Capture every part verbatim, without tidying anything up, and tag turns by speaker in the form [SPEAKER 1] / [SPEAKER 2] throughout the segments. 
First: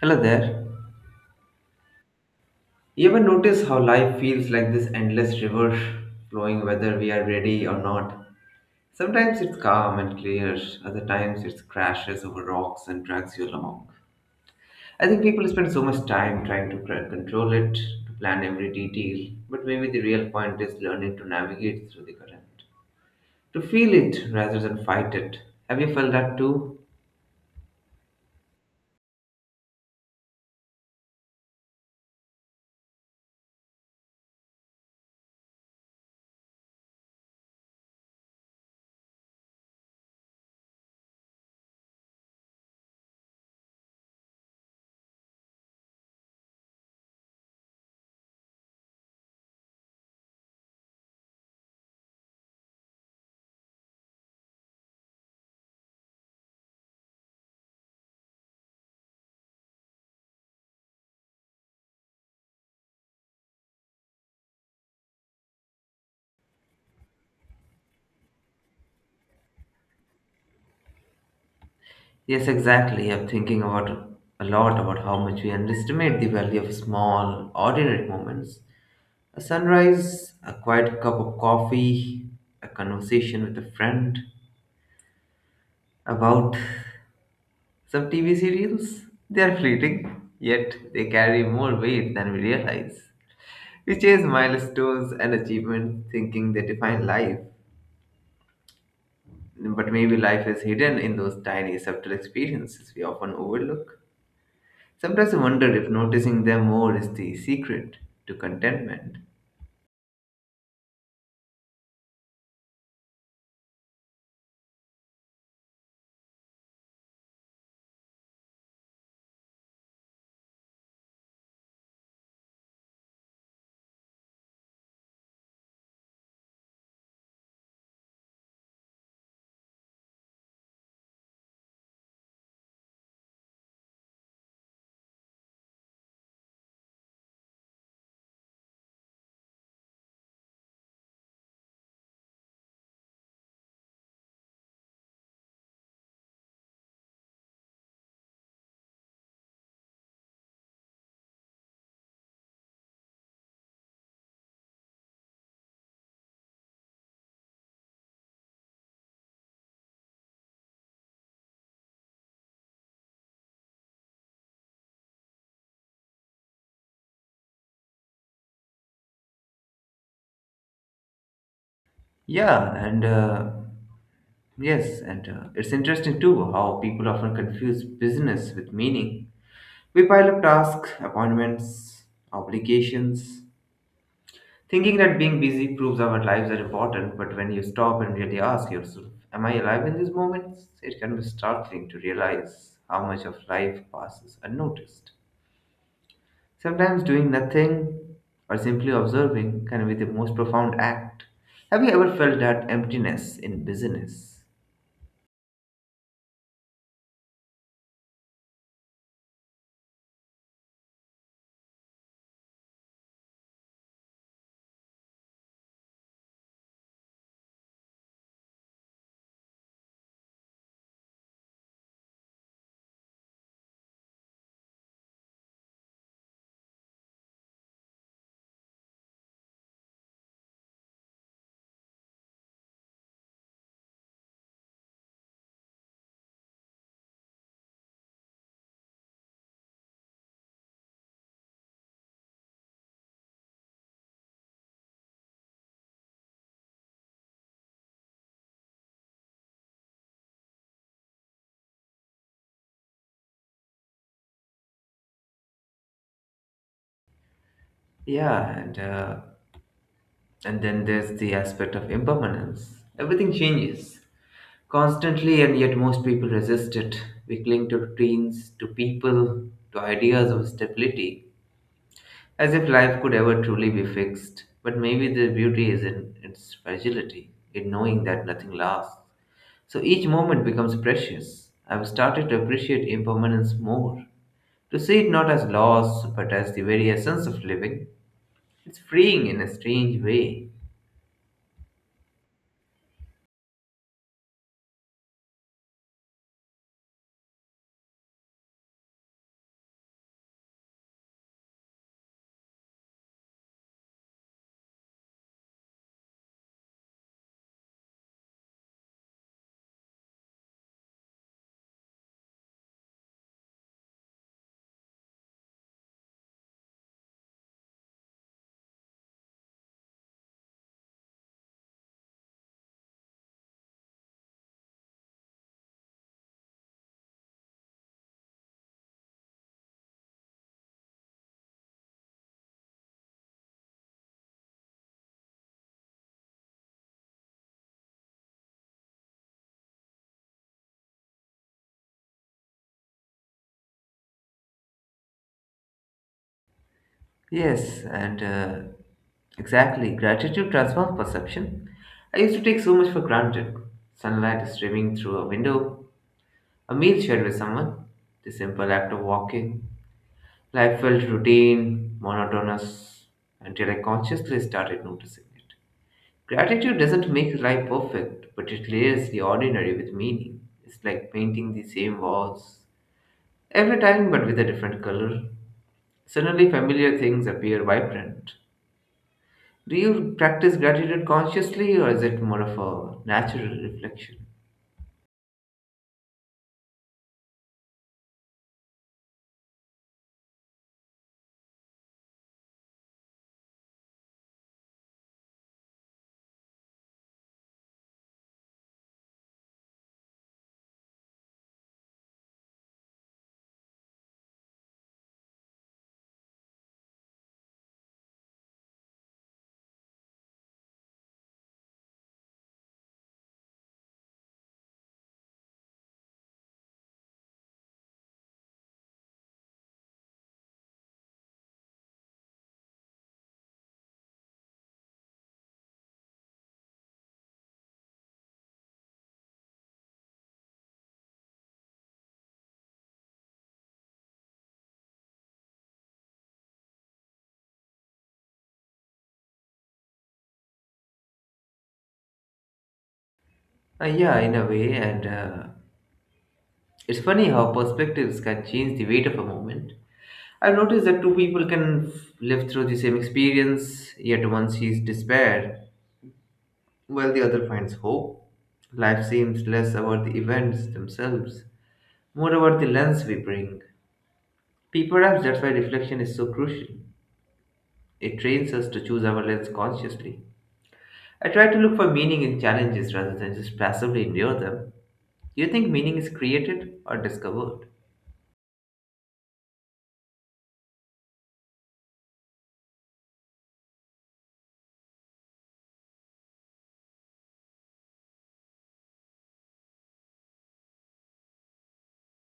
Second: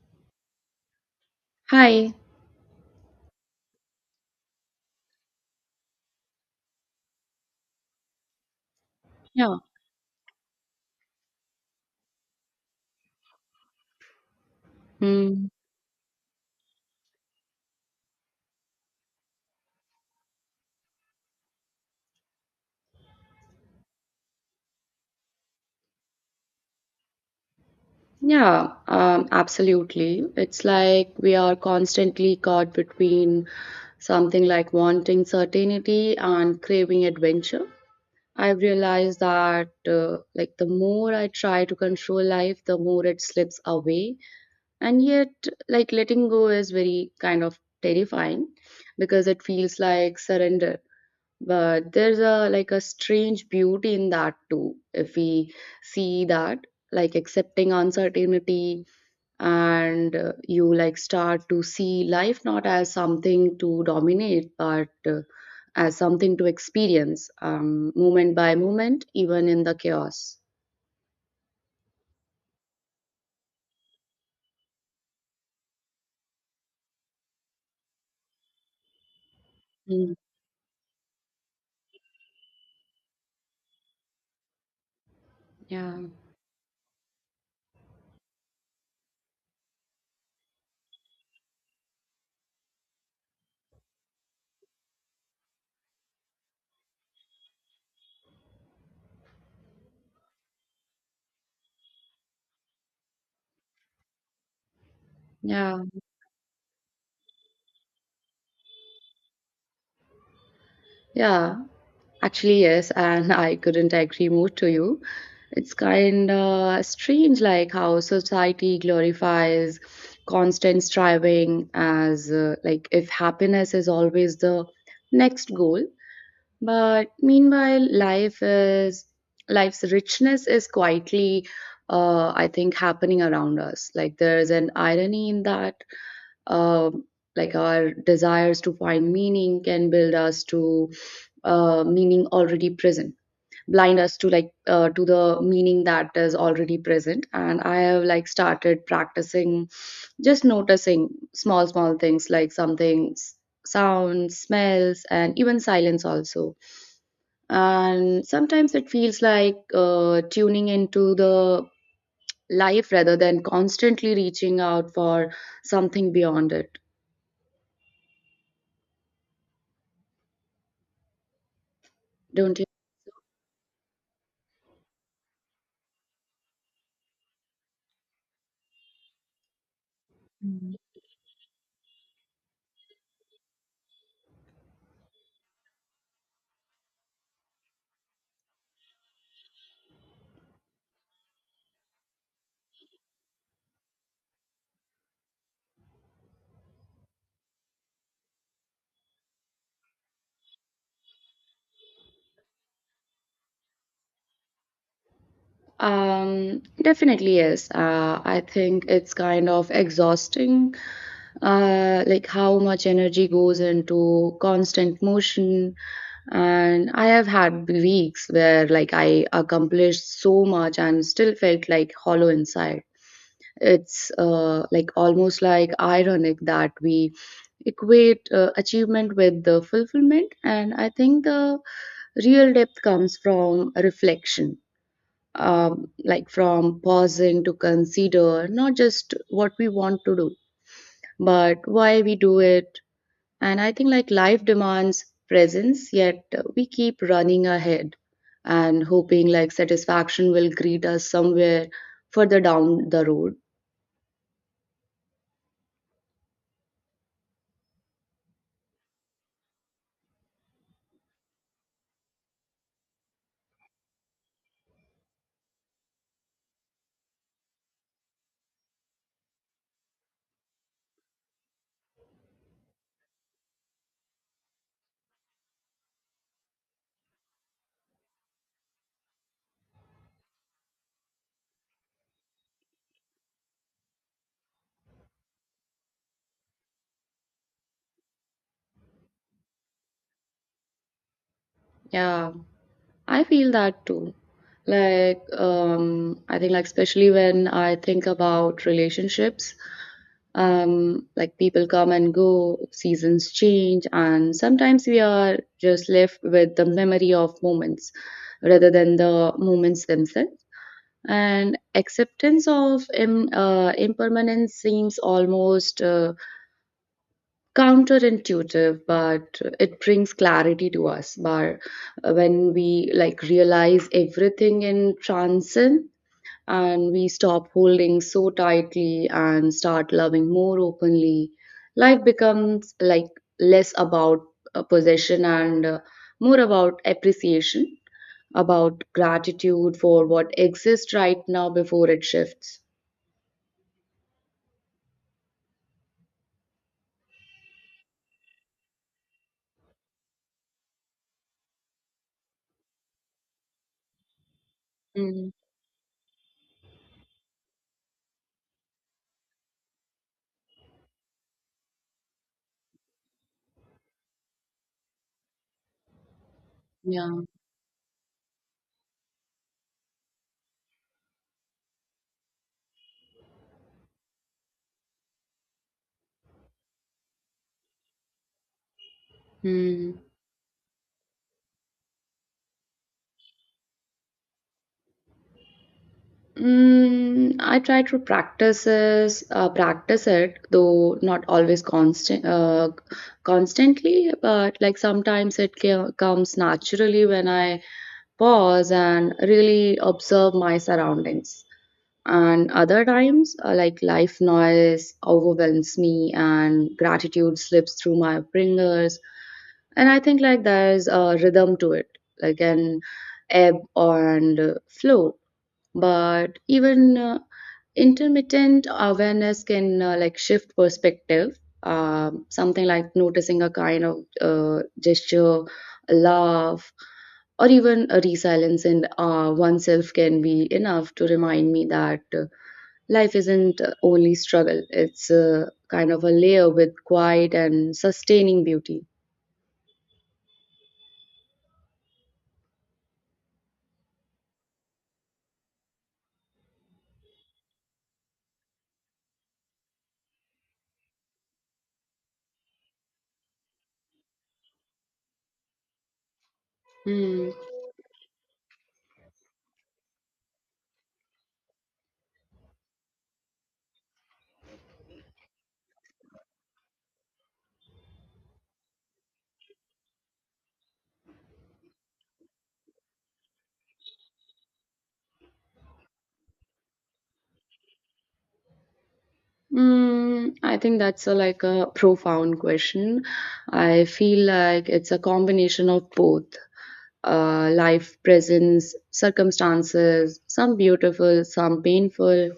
[SPEAKER 1] Hello there.
[SPEAKER 2] Hi.
[SPEAKER 1] You ever notice how life feels like this endless river flowing whether we are ready or not? Sometimes
[SPEAKER 2] Yeah.
[SPEAKER 1] it's calm and clear, other times it crashes over rocks and drags you along. I think people
[SPEAKER 2] Mm.
[SPEAKER 1] spend so much time trying to cr- control it, to plan every detail, but maybe the real point is learning to navigate through the current, to feel it rather than fight it. Have you felt that too?
[SPEAKER 2] Yeah, um, absolutely. It's like we are constantly caught between something like wanting certainty and craving adventure. I've realized that uh, like the more I try to control life, the more it slips away. And yet, like letting go is very kind of terrifying because it feels like surrender. But there's a like a strange beauty in that too, if we see that, like accepting uncertainty, and uh, you like start to see life not as something to dominate but uh, as something to experience um, moment by moment, even in the chaos.
[SPEAKER 1] Yes, exactly. I'm thinking about a lot about how much we underestimate the value of small, ordinary moments. A
[SPEAKER 2] Mm,
[SPEAKER 1] sunrise, a quiet cup of coffee, a conversation with a friend
[SPEAKER 2] yeah,
[SPEAKER 1] about some T V serials. They are fleeting, yet they carry more weight than we realize. We chase milestones and achievements thinking they define life, but maybe life is hidden in those tiny, subtle experiences we often overlook. Sometimes I wonder
[SPEAKER 2] yeah,
[SPEAKER 1] if noticing them more is the secret to contentment.
[SPEAKER 2] yeah. Actually, yes, and I couldn't agree more to you. It's kind of strange, like how society glorifies constant striving as uh, like if happiness is always the next goal. But meanwhile, life is life's richness is quietly, uh, I think, happening around us. Like there is an irony in that, um like our desires to find meaning can build us to uh, meaning already present blind us to, like, uh, to the meaning that is already present. And I have like started practicing just noticing small small things, like something s- sounds, smells, and even silence also. And sometimes it feels like uh, tuning into the life rather than constantly reaching out for something beyond it. Don't you?
[SPEAKER 1] Yeah, and uh, Yes, and uh, it's interesting too how people often confuse business with meaning. We pile up tasks, appointments, obligations, thinking that being busy proves our lives are important, but when you stop and really ask yourself, am I alive in these moments? It can be startling to realize how much of life passes unnoticed. Sometimes doing nothing or simply observing can be the most profound act. Have you ever felt that emptiness in business?
[SPEAKER 2] Um, definitely yes. Uh, I think it's kind of exhausting, uh, like how much energy goes into constant motion. And I have had weeks where like I accomplished so much and still felt like hollow inside. It's uh, like almost like ironic that we equate uh, achievement with the fulfillment, and I think the real depth comes from reflection, um, like from pausing to consider not just what we want to do, but why we do it. And I think like life demands presence, yet we keep running ahead and hoping like satisfaction will greet us somewhere further down the road.
[SPEAKER 1] Yeah, and uh, And then there's the aspect of impermanence. Everything changes constantly, and yet most people resist it. We cling to routines, to people, to ideas of stability, as if life could ever truly be fixed. But maybe the beauty is in its fragility, in knowing that nothing lasts. So each moment becomes precious. I've started to appreciate impermanence more, to see it not as loss, but as the very essence of living. It's freeing in a strange way.
[SPEAKER 2] Yeah. I feel that too. Like, um, I think, like, especially when I think about relationships, um, like, people come and go, seasons change, and sometimes we are just left with the memory of moments rather than the moments themselves. And acceptance of im- uh, impermanence seems almost uh, counterintuitive, but it brings clarity to us. But uh, when we like realize everything in transcend, and we stop holding so tightly and start loving more openly, life becomes like less about uh, possession and uh, more about appreciation, about gratitude for what exists right now before it shifts.
[SPEAKER 1] Yes, and uh, exactly. Gratitude transforms perception. I used to take so much for granted. Sunlight streaming through a
[SPEAKER 2] Mm,
[SPEAKER 1] window, a meal shared with someone, the simple act of walking. Life felt routine, monotonous, until I consciously started noticing it. Gratitude doesn't
[SPEAKER 2] yeah.
[SPEAKER 1] make life perfect, but it layers the ordinary with meaning. It's like painting the same walls every time but with a different color. Suddenly, familiar things appear vibrant. Do
[SPEAKER 2] Mm.
[SPEAKER 1] you practice gratitude consciously, or is it more of a natural reflection?
[SPEAKER 2] Mm, I try to practices uh, practice it, though not always constant uh, constantly, but like sometimes it ca- comes naturally when I pause and really observe my surroundings. And other times uh, like life noise overwhelms me and gratitude slips through my fingers. And I think like there's a rhythm to it, like an ebb and flow. But even uh, intermittent awareness can uh, like shift perspective, um, something like noticing a kind of uh, gesture, a laugh, or even a resilience in uh, oneself can be enough to remind me that uh, life isn't uh, only struggle, it's uh, kind of a layer with quiet and sustaining beauty.
[SPEAKER 1] Uh, yeah, in a way, and uh, it's funny how perspectives can change the weight of a moment. I've noticed that two people can f- live through the same experience, yet one sees despair while the
[SPEAKER 2] Hmm.
[SPEAKER 1] other finds hope. Life seems less about the events themselves, more about the lens we bring. Pe- Perhaps that's why reflection is so crucial. It trains us to choose our lens consciously. I try to look for meaning in challenges rather than just passively endure them. Do you think meaning is created or discovered?
[SPEAKER 2] Mm, I think that's a, like a profound question. I feel like it's a combination of both, uh, life presence, circumstances, some beautiful, some painful.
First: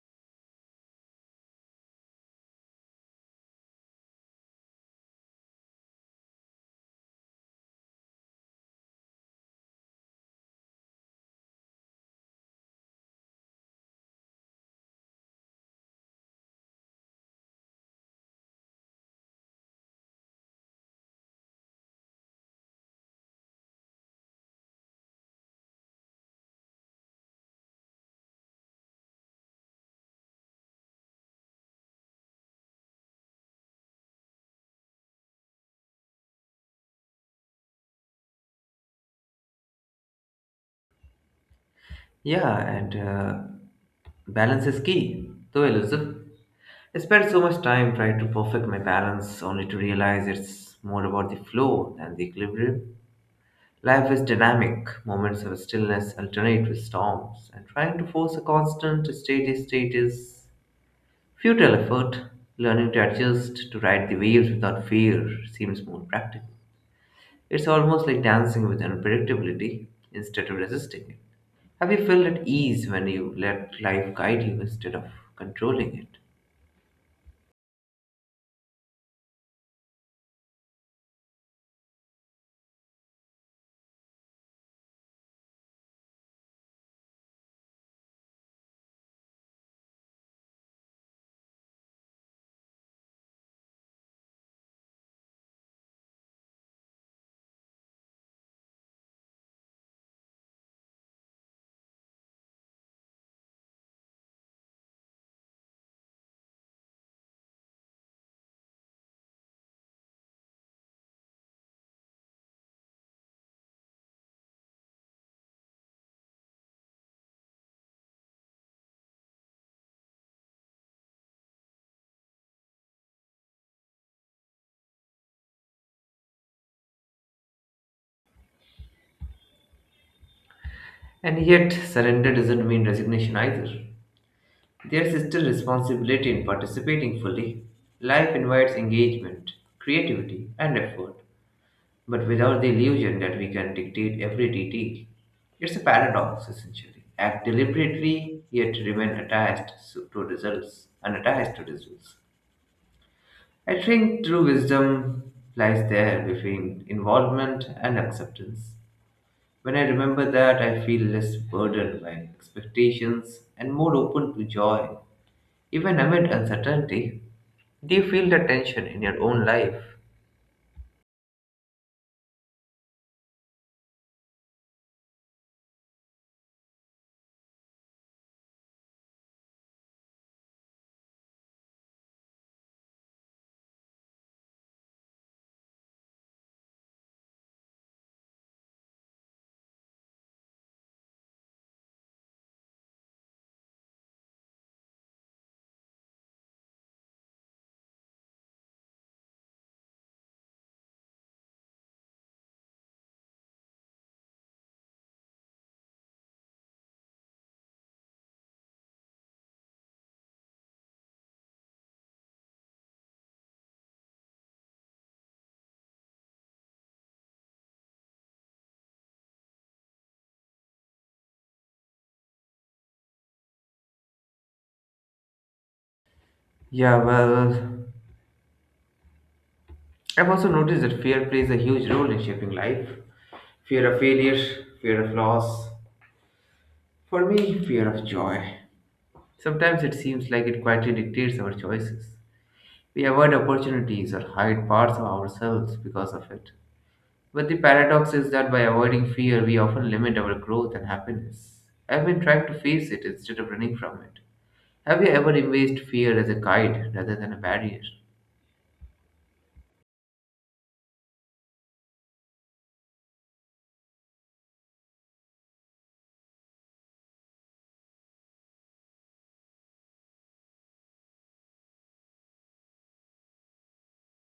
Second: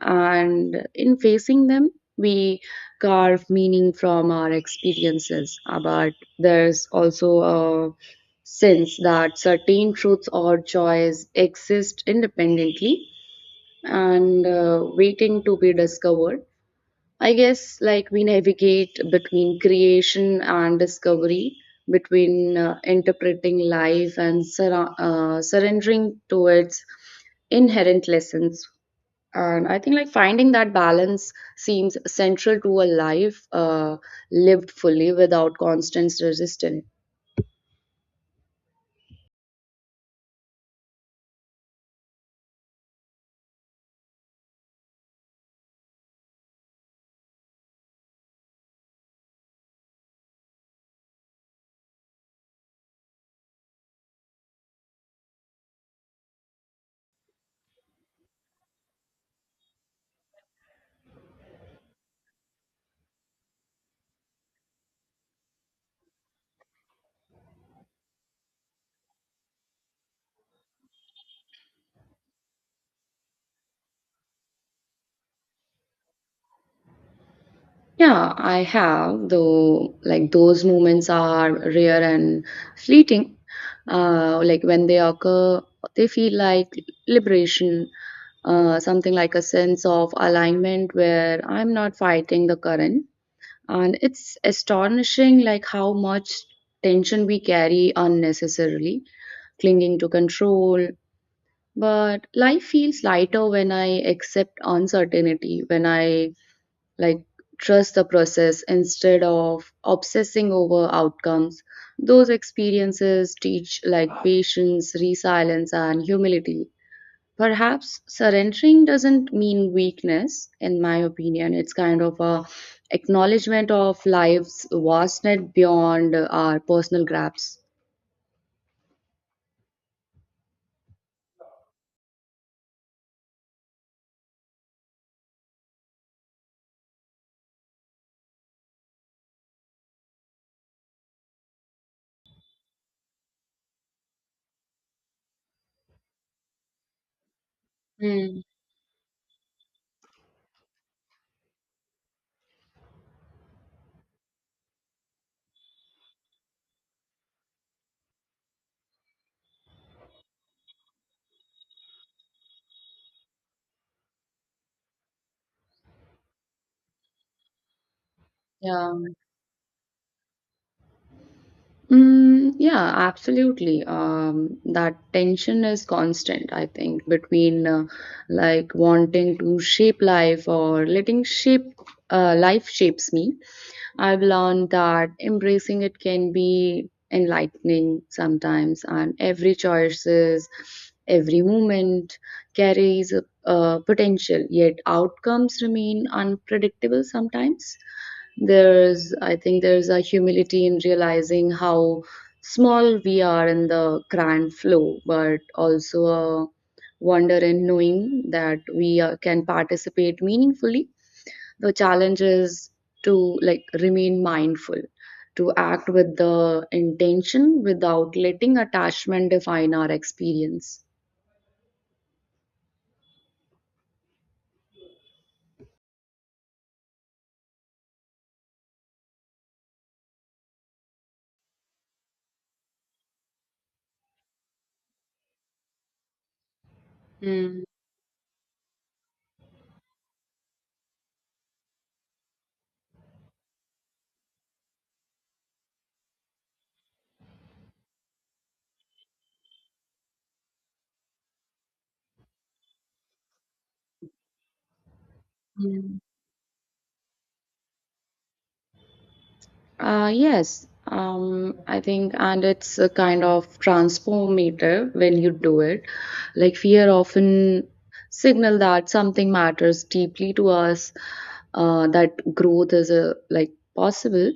[SPEAKER 2] And in facing them, we carve meaning from our experiences. Uh, But there's also a sense that certain truths or joys exist independently and uh, waiting to be discovered. I guess like we navigate between creation and discovery, between uh, interpreting life and sur- uh, surrendering to its inherent lessons. And I think like finding that balance seems central to a life uh, lived fully without constant resistance.
[SPEAKER 1] Yeah, and uh, balance is key, though elusive. I spent so much time trying to perfect my balance only to realize it's more about the flow than the equilibrium. Life is dynamic, moments of stillness alternate with storms, and trying to force a constant steady state is futile effort. Learning to adjust to ride the waves without fear seems more practical. It's almost like dancing with unpredictability instead of resisting it. Have you felt at ease when you let life guide you instead of controlling it?
[SPEAKER 2] Yeah, I have, though, like those moments are rare and fleeting. Uh, like when they occur, they feel like liberation, uh, something like a sense of alignment where I'm not fighting the current. And it's astonishing like how much tension we carry unnecessarily, clinging to control. But life feels lighter when I accept uncertainty, when I like trust the process instead of obsessing over outcomes. Those experiences teach like patience, resilience, and humility. Perhaps surrendering doesn't mean weakness, in my opinion. It's kind of a acknowledgement of life's vastness beyond our personal grasp.
[SPEAKER 1] And yet, surrender doesn't mean resignation either. There's still responsibility in participating fully. Life invites engagement, creativity, and effort, but without the illusion that we can dictate every detail. It's a paradox, essentially. Act deliberately,
[SPEAKER 2] Hmm.
[SPEAKER 1] yet remain attached so- to results, unattached to results. I think true wisdom lies there between involvement and acceptance. When I remember that, I feel less burdened by expectations and more open to joy. Even amid uncertainty, do you feel the tension
[SPEAKER 2] Yeah.
[SPEAKER 1] in your own life?
[SPEAKER 2] Mm, yeah, absolutely. Um, that tension is constant, I think, between uh, like wanting to shape life or letting shape uh, life shapes me. I've learned that embracing it can be enlightening sometimes, and every choices, every moment carries a, a potential, yet outcomes remain unpredictable sometimes. There's, I think, there's a humility in realizing how small we are in the grand flow, but also a wonder in knowing that we uh, can participate meaningfully. The challenge is to like remain mindful, to act with the intention without letting attachment define our experience.
[SPEAKER 1] Yeah, well, I've also noticed that fear plays a huge role in shaping life. Fear of failure, fear of loss. For me,
[SPEAKER 2] Mm.
[SPEAKER 1] fear of joy. Sometimes it seems like it quietly dictates our choices. We avoid opportunities or hide parts of ourselves because of it. But the paradox is that by avoiding fear, we often limit our growth and happiness. I've been trying to face it instead of running from it. Have you ever embraced
[SPEAKER 2] Mm.
[SPEAKER 1] fear as a guide rather than a barrier?
[SPEAKER 2] Uh, yes, um, I think, and it's a kind of transformative when you do it. Like fear often signal that something matters deeply to us, uh, that growth is a, like possible.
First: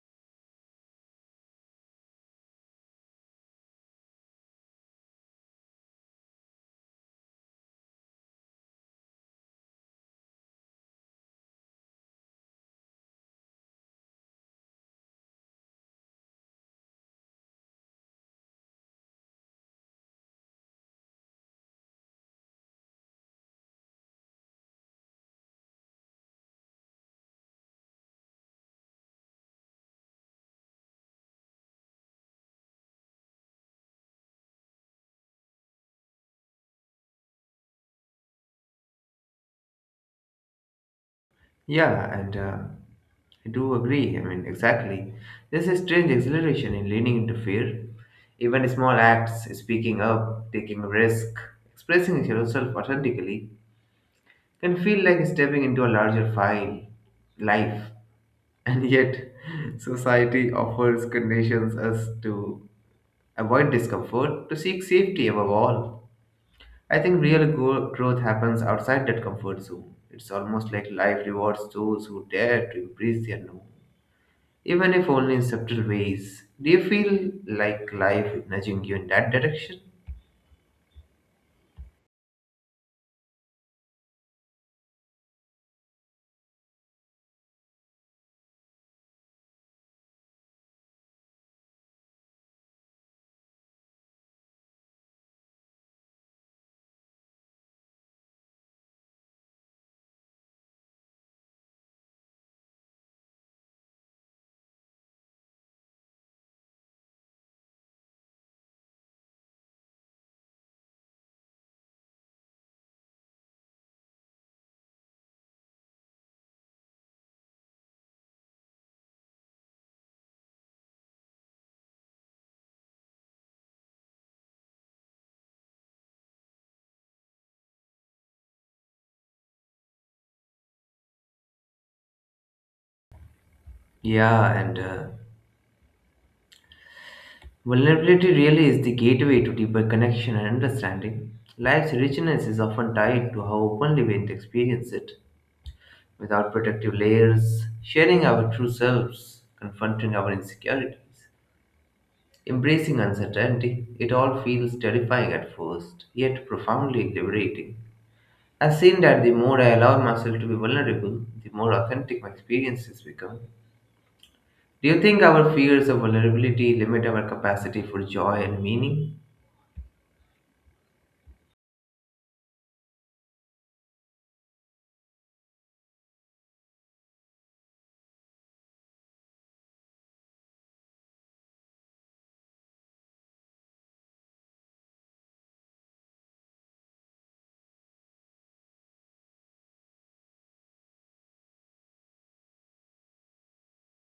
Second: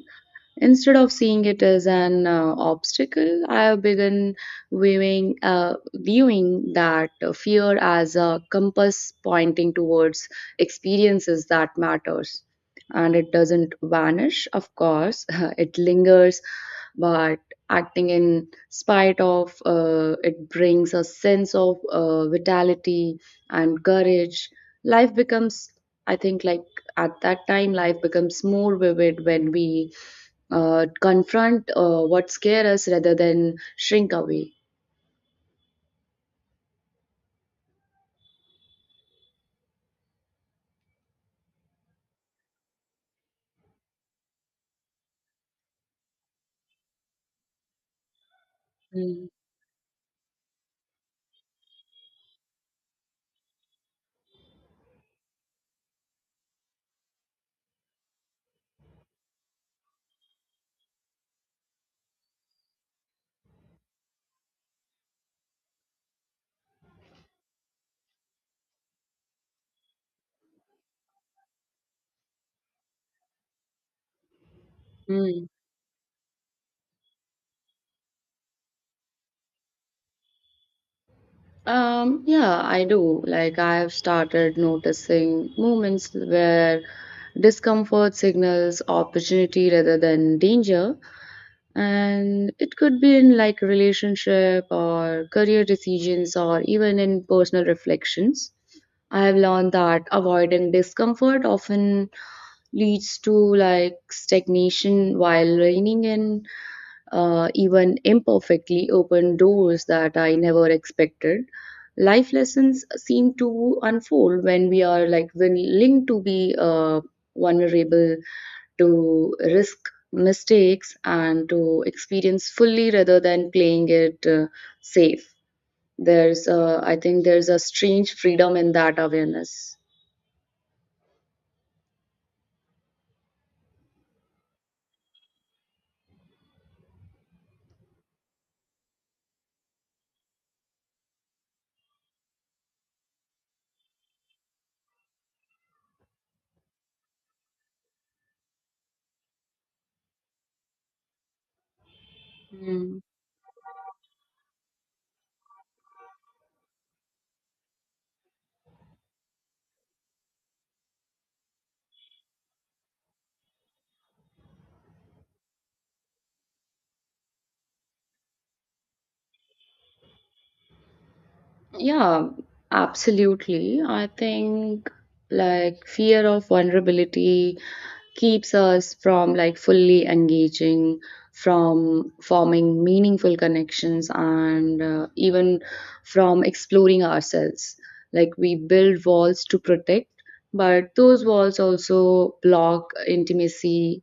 [SPEAKER 2] Instead of seeing it as an uh, obstacle, I have begun viewing, uh, viewing that fear as a compass pointing towards experiences that matters. And it doesn't vanish, of course, it lingers, but acting in spite of uh, it brings a sense of uh, vitality and courage. Life becomes, I think, like at that time, life becomes more vivid when we uh, confront uh, what scare us rather than shrink away.
[SPEAKER 1] Yeah, and uh, I do agree. I mean, exactly. There's a strange exhilaration in leaning into fear. Even small
[SPEAKER 2] Mm,
[SPEAKER 1] acts, speaking up, taking a risk, expressing yourself authentically, can feel like stepping into a larger file, life. And yet, society offers conditions us to avoid discomfort, to seek safety above all. I think real go- growth happens outside that comfort zone. It's almost like life rewards those who dare to embrace the unknown, even if only in
[SPEAKER 2] mm.
[SPEAKER 1] subtle ways. Do you feel like life is nudging you in that direction?
[SPEAKER 2] Um, yeah, I do. Like, I have started noticing moments where discomfort signals opportunity rather than danger. And it could be in like relationship or career decisions or even in personal reflections. I have learned that avoiding discomfort often leads to like stagnation while reining in, uh, even imperfectly, open doors that I never expected. Life lessons seem to unfold when we are like willing to be uh, vulnerable, to risk mistakes and to experience fully rather than playing it uh, safe. There's, uh, I think, there's a strange freedom in that awareness.
[SPEAKER 1] Yeah, and uh, vulnerability really is the gateway to deeper connection and understanding. Life's richness is often tied to how openly we experience it, without protective layers, sharing our true selves, confronting our insecurities,
[SPEAKER 2] Mm.
[SPEAKER 1] embracing uncertainty. It all feels terrifying at first, yet profoundly liberating. I've seen that the more I allow myself to be vulnerable, the more authentic my experiences become. Do you think our fears of vulnerability limit our capacity for joy and meaning?
[SPEAKER 2] Yeah, absolutely. I think like fear of vulnerability keeps us from like fully engaging, from forming meaningful connections, and uh, even from exploring ourselves. Like we build walls to protect, but those walls also block intimacy,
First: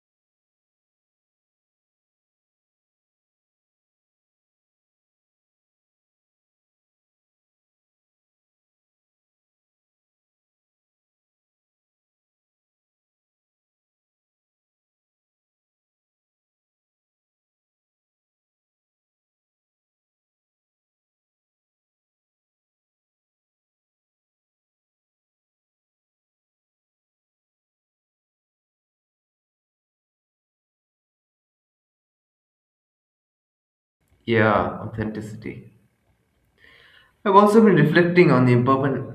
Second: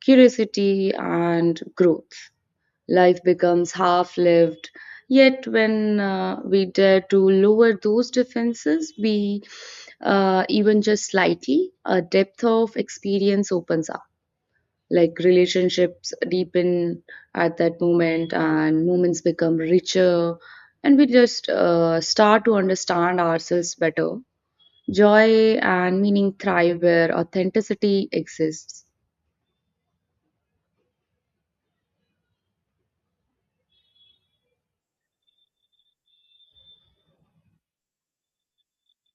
[SPEAKER 2] curiosity, and growth. Life becomes half lived. Yet, when uh, we dare to lower those defenses, we, uh, even just slightly, a depth of experience opens up. Like relationships deepen at that moment, and moments become richer, and we just uh, start to understand ourselves better. Joy and meaning thrive where authenticity exists.
[SPEAKER 1] Yeah, authenticity. I've also been reflecting on the important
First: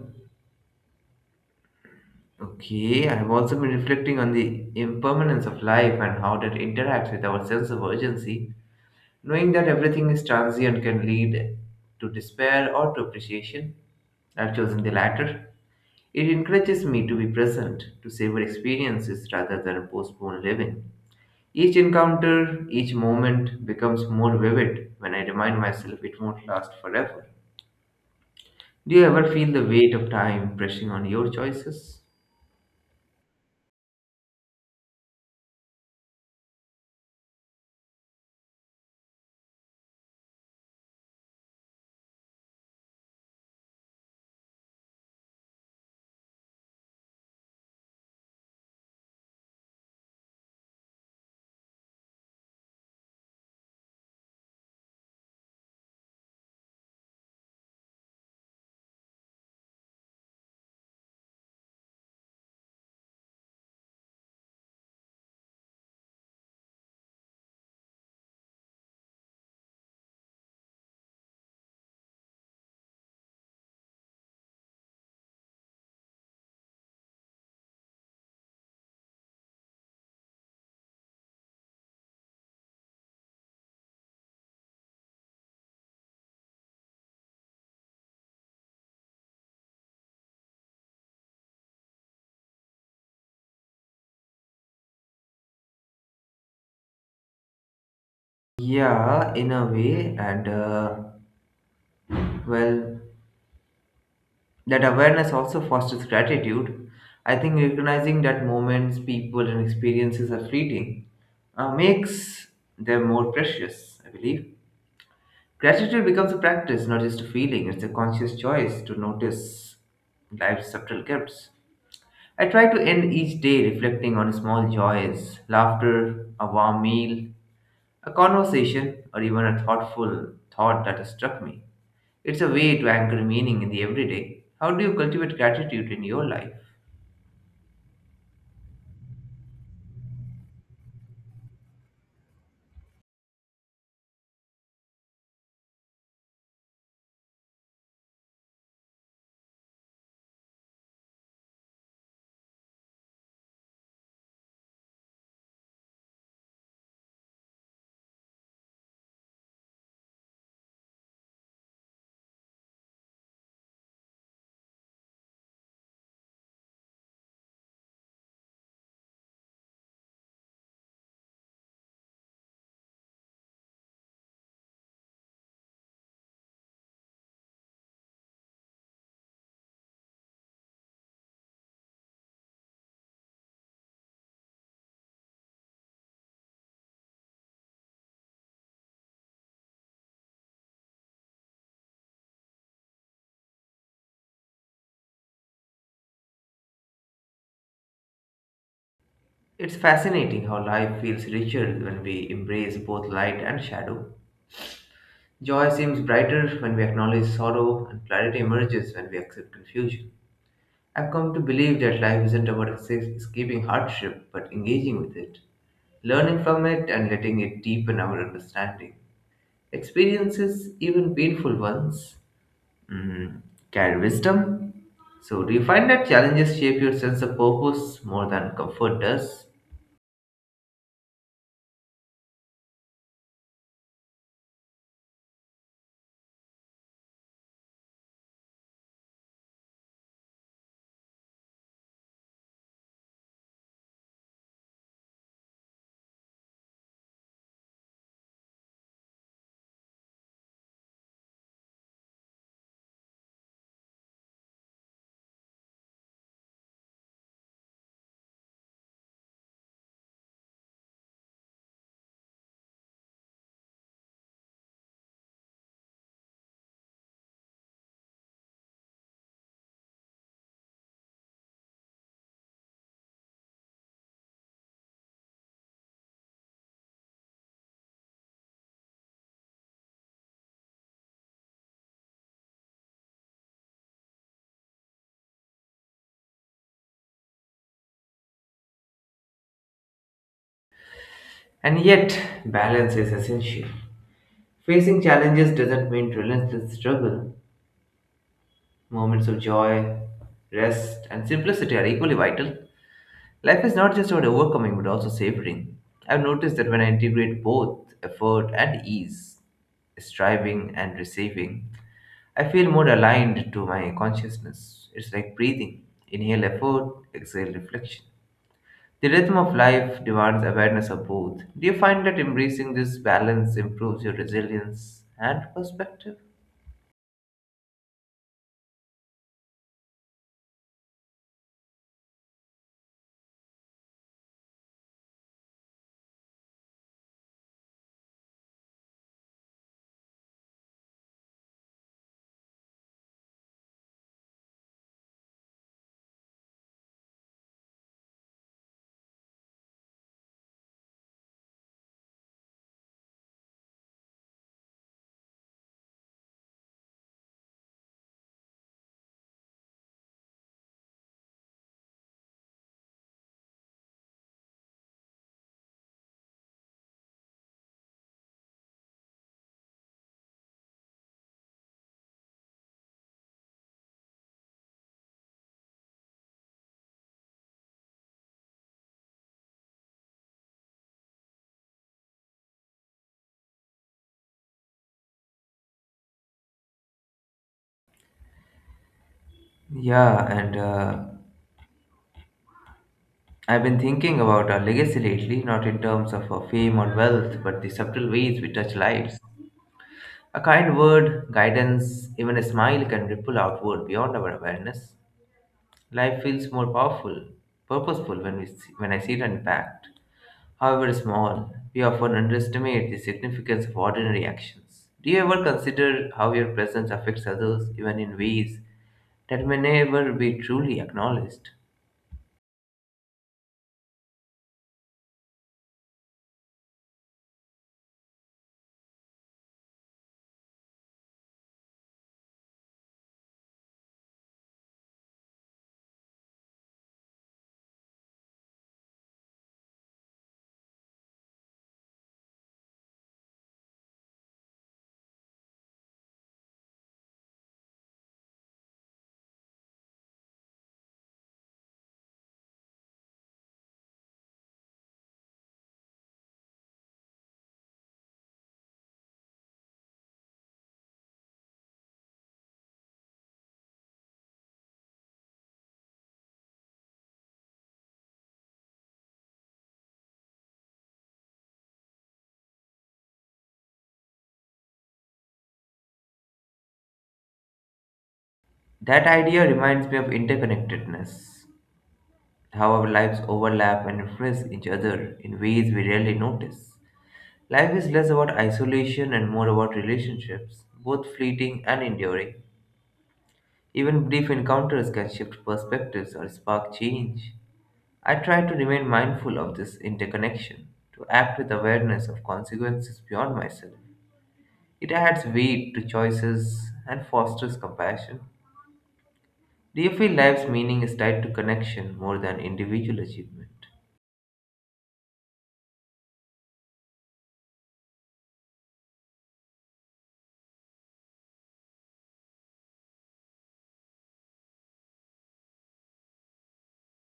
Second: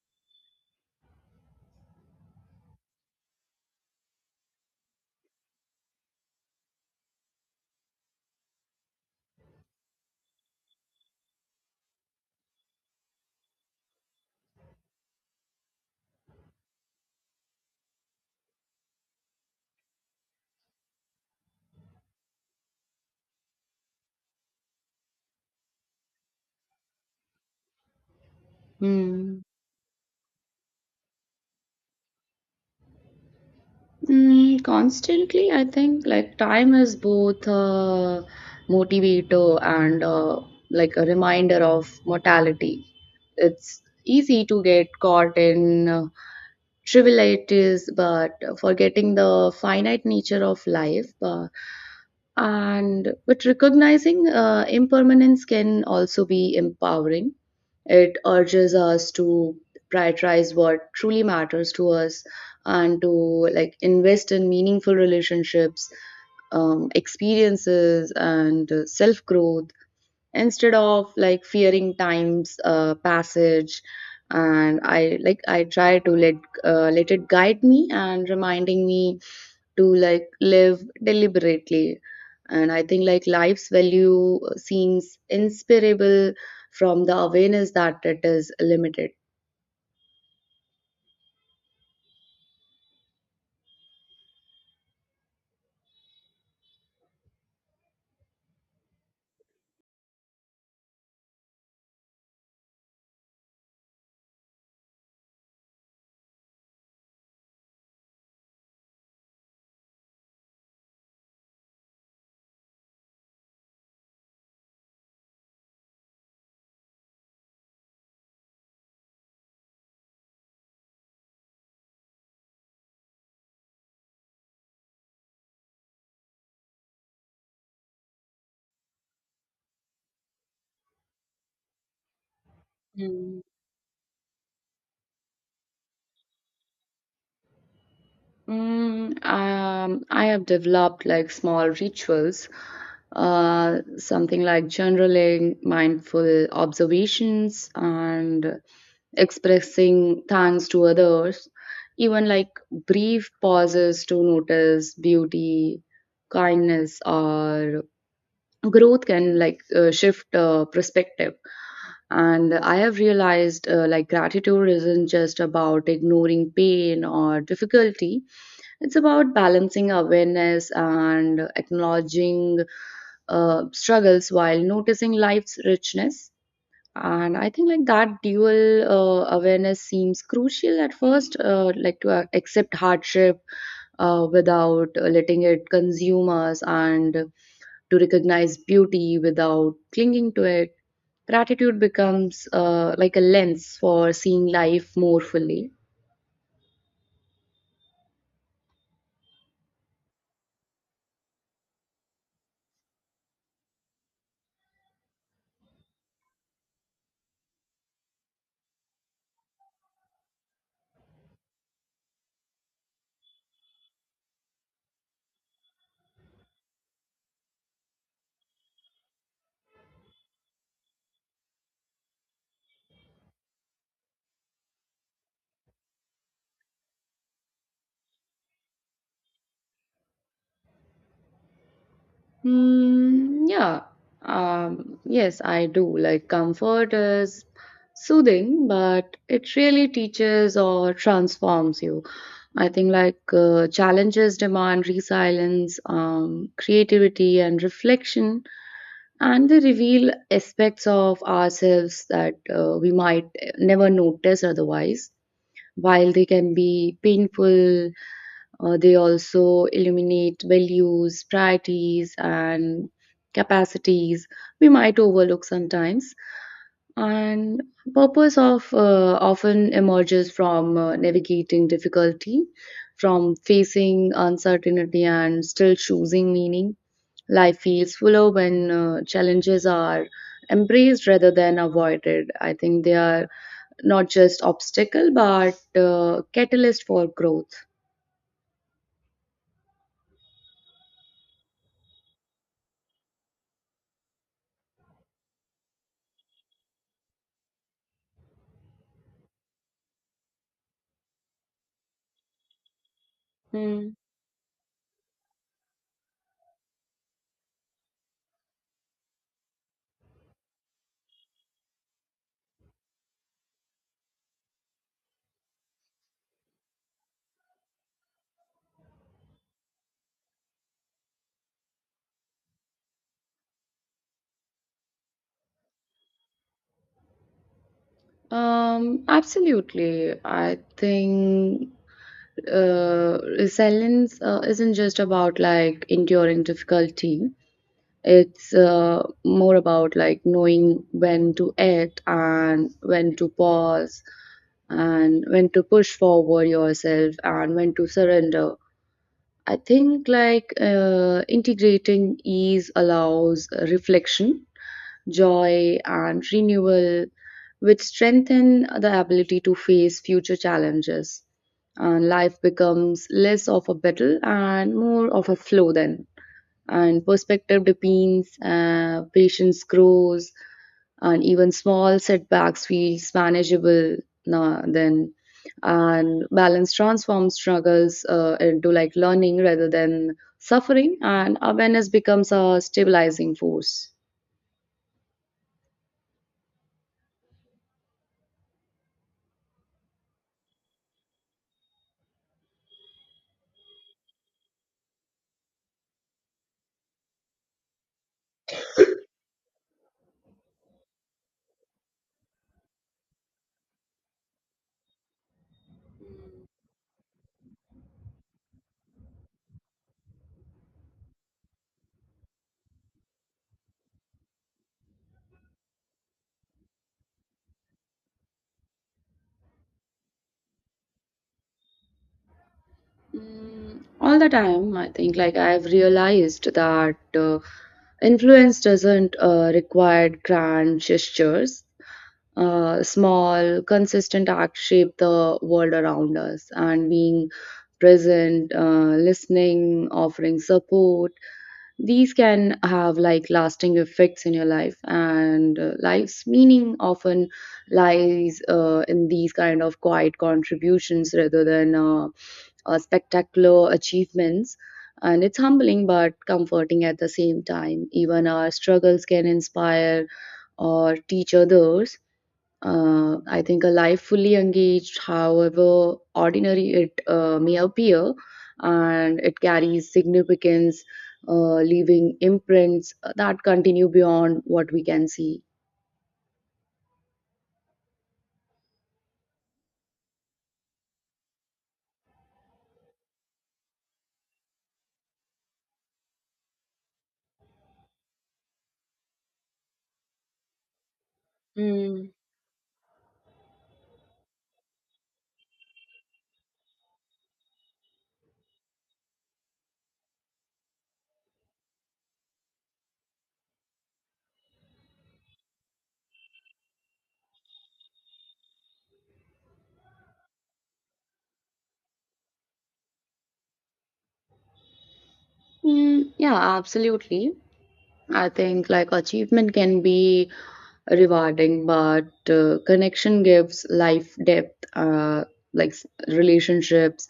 [SPEAKER 1] Okay, I've also been reflecting on the impermanence of life and how that interacts with our sense of urgency. Knowing that everything is transient can lead to despair or to appreciation. I've chosen the latter. It encourages me to be present, to savor experiences rather than postpone living. Each encounter, each moment becomes more vivid when I remind myself it won't last forever. Do you ever
[SPEAKER 2] Hmm.
[SPEAKER 1] feel the weight of time pressing on your choices?
[SPEAKER 2] Mm, constantly, I think, like time is both a motivator and uh like a reminder of mortality. It's easy to get caught in uh, trivial it is, but forgetting the finite nature of life. Uh, and but recognizing uh, impermanence can also be empowering. It urges us to prioritize what truly matters to us and to like invest in meaningful relationships, um, experiences, and self growth instead of like fearing time's uh, passage. And i like i try to let, uh, let it guide me and reminding me to like live deliberately. And I think like life's value uh, seems inspirable from the awareness that it is limited.
[SPEAKER 1] Yeah, in a way. And uh, Well, that awareness also fosters gratitude. I think recognizing that moments, people, and experiences are fleeting uh, makes them more precious, I believe. Gratitude becomes a practice, not just a feeling, it's a conscious choice to notice life's subtle gifts. I try to end each day reflecting on small joys, laughter, a warm meal, a conversation, or even a thoughtful thought that has struck me. It's a way to anchor meaning in the everyday. How do you cultivate gratitude in your life?
[SPEAKER 2] Mm, um, I have developed like small rituals, uh, something like journaling, mindful observations, and expressing thanks to others. Even like brief pauses to notice beauty, kindness, or growth can like uh, shift uh, perspective. And I have realized, uh, like gratitude isn't just about ignoring pain or difficulty, it's about balancing awareness and acknowledging uh, struggles while noticing life's richness. And I think like that dual uh, awareness seems crucial at first, uh, like to uh, accept hardship uh, without uh, letting it consume us, and to recognize beauty without clinging to it. Gratitude becomes, uh, like a lens for seeing life more fully.
[SPEAKER 1] It's fascinating how life feels richer when we embrace both light and shadow. Joy seems brighter when we acknowledge sorrow, and clarity emerges when we accept confusion. I've come to believe that life isn't about esca- escaping hardship, but engaging with it, learning from it, and letting it deepen our understanding. Experiences, even painful ones, mm, carry wisdom. So, do you find that challenges shape your sense of purpose more than comfort does?
[SPEAKER 2] Mm, yeah. Um, yes, I do. Like comfort is soothing, but it really teaches or transforms you. I think like uh, challenges demand resilience, um, creativity, and reflection, and they reveal aspects of ourselves that uh, we might never notice otherwise. While they can be painful, uh, they also illuminate values, priorities, and capacities we might overlook sometimes. And purpose of, uh, often emerges from uh, navigating difficulty, from facing uncertainty, and still choosing meaning. Life feels fuller when uh, challenges are embraced rather than avoided. I think they are not just obstacle but uh, catalyst for growth.
[SPEAKER 1] And yet, balance is essential. Facing challenges doesn't mean relentless struggle. Moments of joy, rest, and simplicity are equally vital. Life is not
[SPEAKER 2] Mm.
[SPEAKER 1] just about overcoming but also savoring. I've noticed that when I integrate both effort and ease, striving and receiving, I feel more aligned to my consciousness. It's like breathing. Inhale effort, exhale reflection. The rhythm of life demands awareness of both. Do you find that embracing this balance improves your resilience and perspective?
[SPEAKER 2] Um, absolutely. I think uh, resilience uh, isn't just about like enduring difficulty. It's uh, more about like knowing when to act and when to pause and when to push forward yourself and when to surrender. I think like uh, integrating ease allows reflection, joy, and renewal, which strengthen the ability to face future challenges. And life becomes less of a battle and more of a flow then. And perspective deepens, uh, patience grows, and even small setbacks feels manageable now then, and balance transforms struggles uh, into like learning rather than suffering, and awareness becomes a stabilizing force.
[SPEAKER 1] Yeah, and uh, I've been thinking about our legacy lately, not in terms of our fame or wealth, but the subtle ways we touch lives. A kind word, guidance, even a smile can ripple outward beyond our awareness. Life feels more powerful, purposeful when we see, when I see it unpacked. However small, we often underestimate the significance of ordinary actions. Do you ever consider how your presence affects others, even in ways that may never be truly acknowledged?
[SPEAKER 2] Mm, all the time. I think like I've realized that uh, influence doesn't uh, require grand gestures. Uh, small consistent acts shape the world around us, and being present, uh, listening, offering support. These can have like lasting effects in your life, and uh, life's meaning often lies uh, in these kind of quiet contributions rather than uh, uh, spectacular achievements. And it's humbling but comforting at the same time. Even our struggles can inspire or teach others. uh, I think a life fully engaged, however ordinary it uh, may appear, and it carries significance, uh, leaving imprints that continue beyond what we can see.
[SPEAKER 1] That idea reminds me of interconnectedness, how our lives overlap and influence each other in ways we rarely notice. Life is less about isolation and more about relationships, both fleeting and
[SPEAKER 2] Mm.
[SPEAKER 1] enduring. Even brief encounters can shift perspectives or spark change. I try to remain mindful of this interconnection, to act with awareness of consequences beyond myself. It adds weight to choices and fosters compassion. Do you feel life's meaning is tied to connection more than individual achievement?
[SPEAKER 2] Mm, yeah, absolutely. I think like achievement can be rewarding, but uh, connection gives life depth, uh, like s- relationships,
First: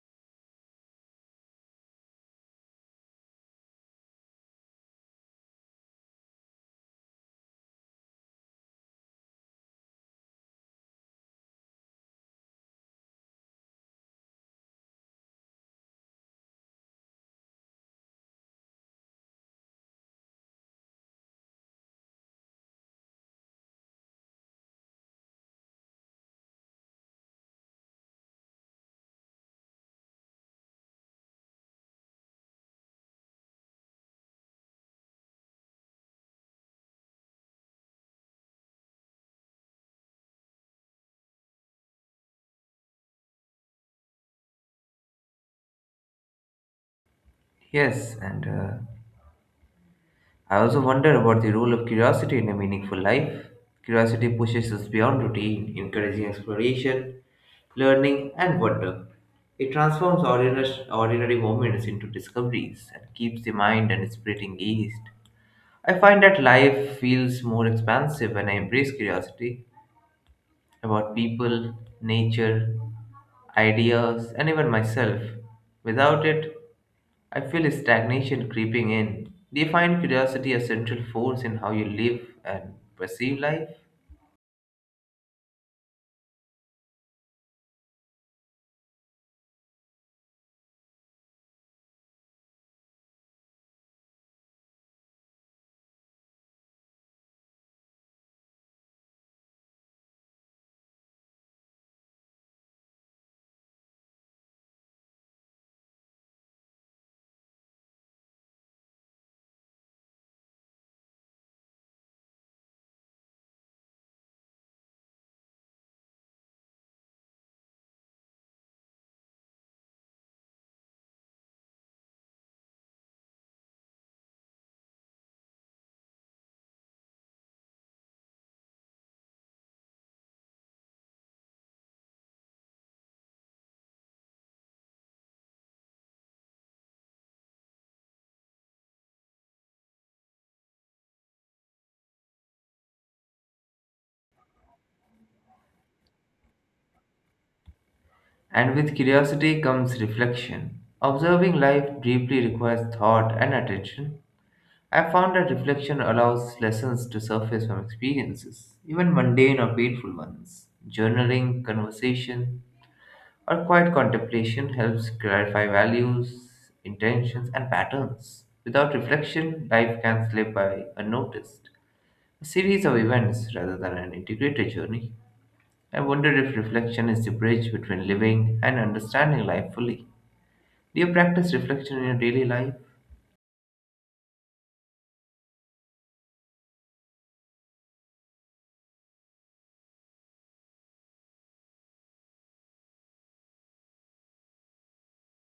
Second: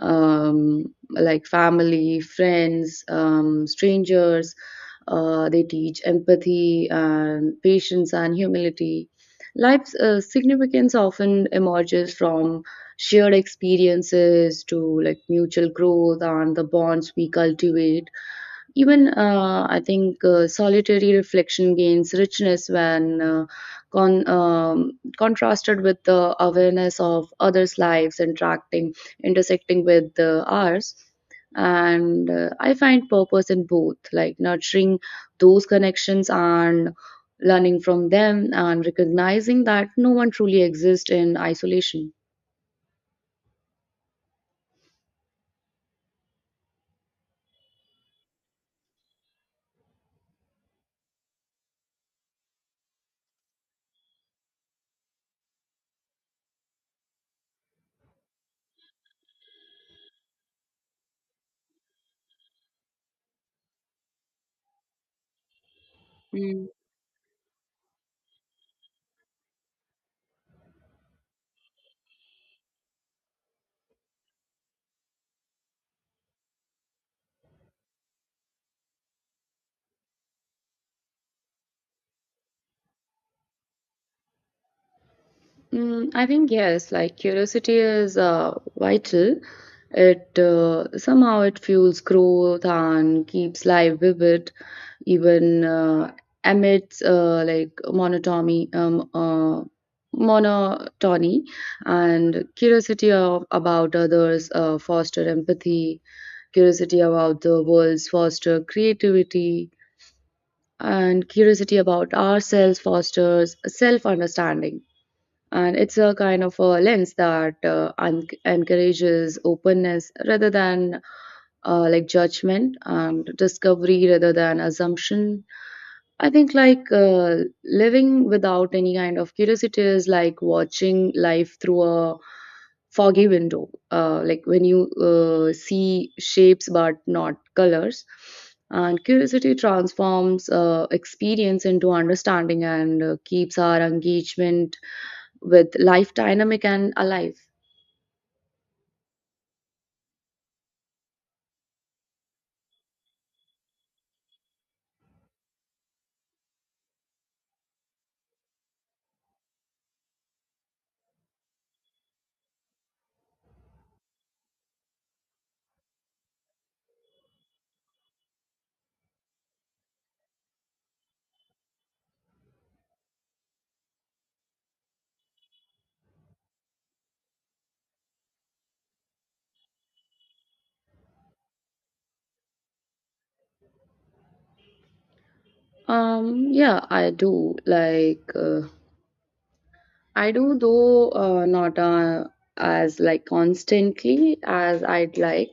[SPEAKER 2] um, like family, friends, um, strangers. Uh, they teach empathy and patience and humility. Life's uh, significance often emerges from shared experiences to like mutual growth and the bonds we cultivate. Even uh, I think uh, solitary reflection gains richness when uh, con- um, contrasted with the awareness of others' lives interacting, intersecting with uh, ours. And uh, I find purpose in both, like nurturing those connections and learning from them, and recognizing that no one truly exists in isolation.
[SPEAKER 1] Yes, and uh, I also wonder about the role of curiosity in a meaningful life. Curiosity pushes us beyond routine, encouraging exploration, learning, and wonder. It transforms ordinary, ordinary moments into discoveries and keeps the mind and spirit engaged. I find that life feels more expansive when I embrace curiosity about people, nature, ideas, and even myself. Without it, I feel stagnation creeping in. Do you find curiosity a central force in how you live and perceive life?
[SPEAKER 2] Mm, I think yes, like curiosity is uh, vital. It uh, Somehow it fuels growth and keeps life vivid, even uh, amidst uh, like monotony, um, uh, monotony, and curiosity of, about others uh, foster empathy. Curiosity about the world foster creativity, and curiosity about ourselves fosters self understanding, and it's a kind of a lens that uh, un- encourages openness rather than uh, like judgment, and discovery rather than assumption. I think like uh, living without any kind of curiosity is like watching life through a foggy window, uh, like when you uh, see shapes but not colors. And curiosity transforms uh, experience into understanding, and uh, keeps our engagement with life dynamic and alive.
[SPEAKER 1] And with curiosity comes reflection. Observing life deeply requires thought and attention. I found that reflection allows lessons to surface from experiences, even mundane or painful ones. Journaling, conversation, our quiet contemplation helps clarify values, intentions, and patterns. Without reflection, life can slip by unnoticed, a series of events rather than an integrated journey. I wonder if reflection is the bridge between living and understanding life fully. Do you practice reflection in your daily life?
[SPEAKER 2] Um yeah, i do like uh, i do, though uh, not uh, as like constantly as I'd like.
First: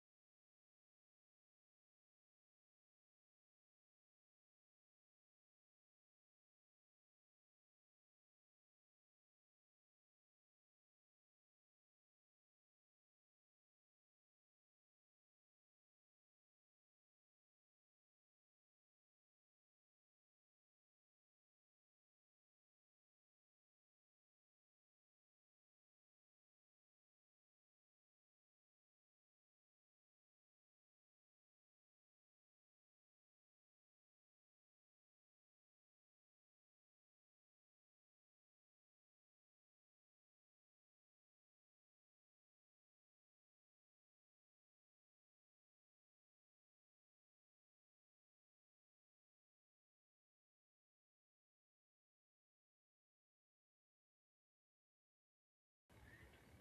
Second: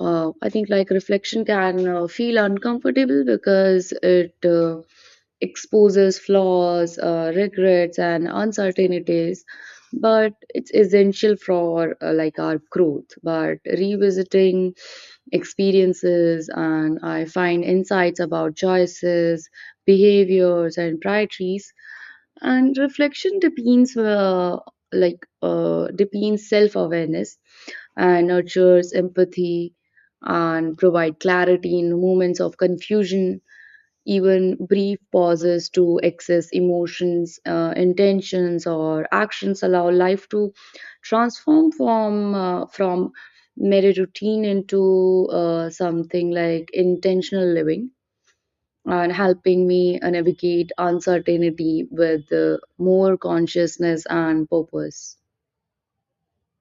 [SPEAKER 2] uh, I think like reflection can uh, feel uncomfortable because it uh, exposes flaws, uh, regrets, and uncertainties. But it's essential for uh, like our growth. But revisiting experiences, and I find insights about choices, behaviors, and priorities. And reflection depends uh, like uh, depends self awareness and nurtures empathy and provide clarity in moments of confusion. Even brief pauses to access emotions, uh, intentions, or actions allow life to transform from uh, from mere routine into uh, something like intentional living, and helping me uh, navigate uncertainty with uh, more consciousness and purpose.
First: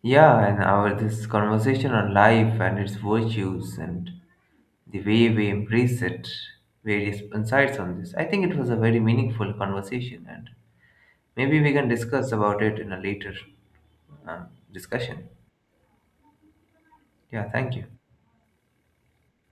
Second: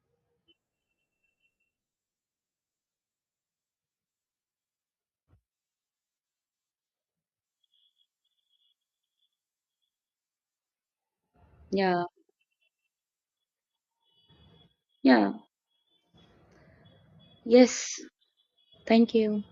[SPEAKER 1] Yeah, and our this conversation on life and its virtues and the way we embrace it, various insights on this. I think it was a very meaningful conversation and maybe we can
[SPEAKER 2] Yeah,
[SPEAKER 1] discuss about it in a later uh, discussion.
[SPEAKER 2] yeah,
[SPEAKER 1] Yeah, thank you.
[SPEAKER 2] yes. Thank you.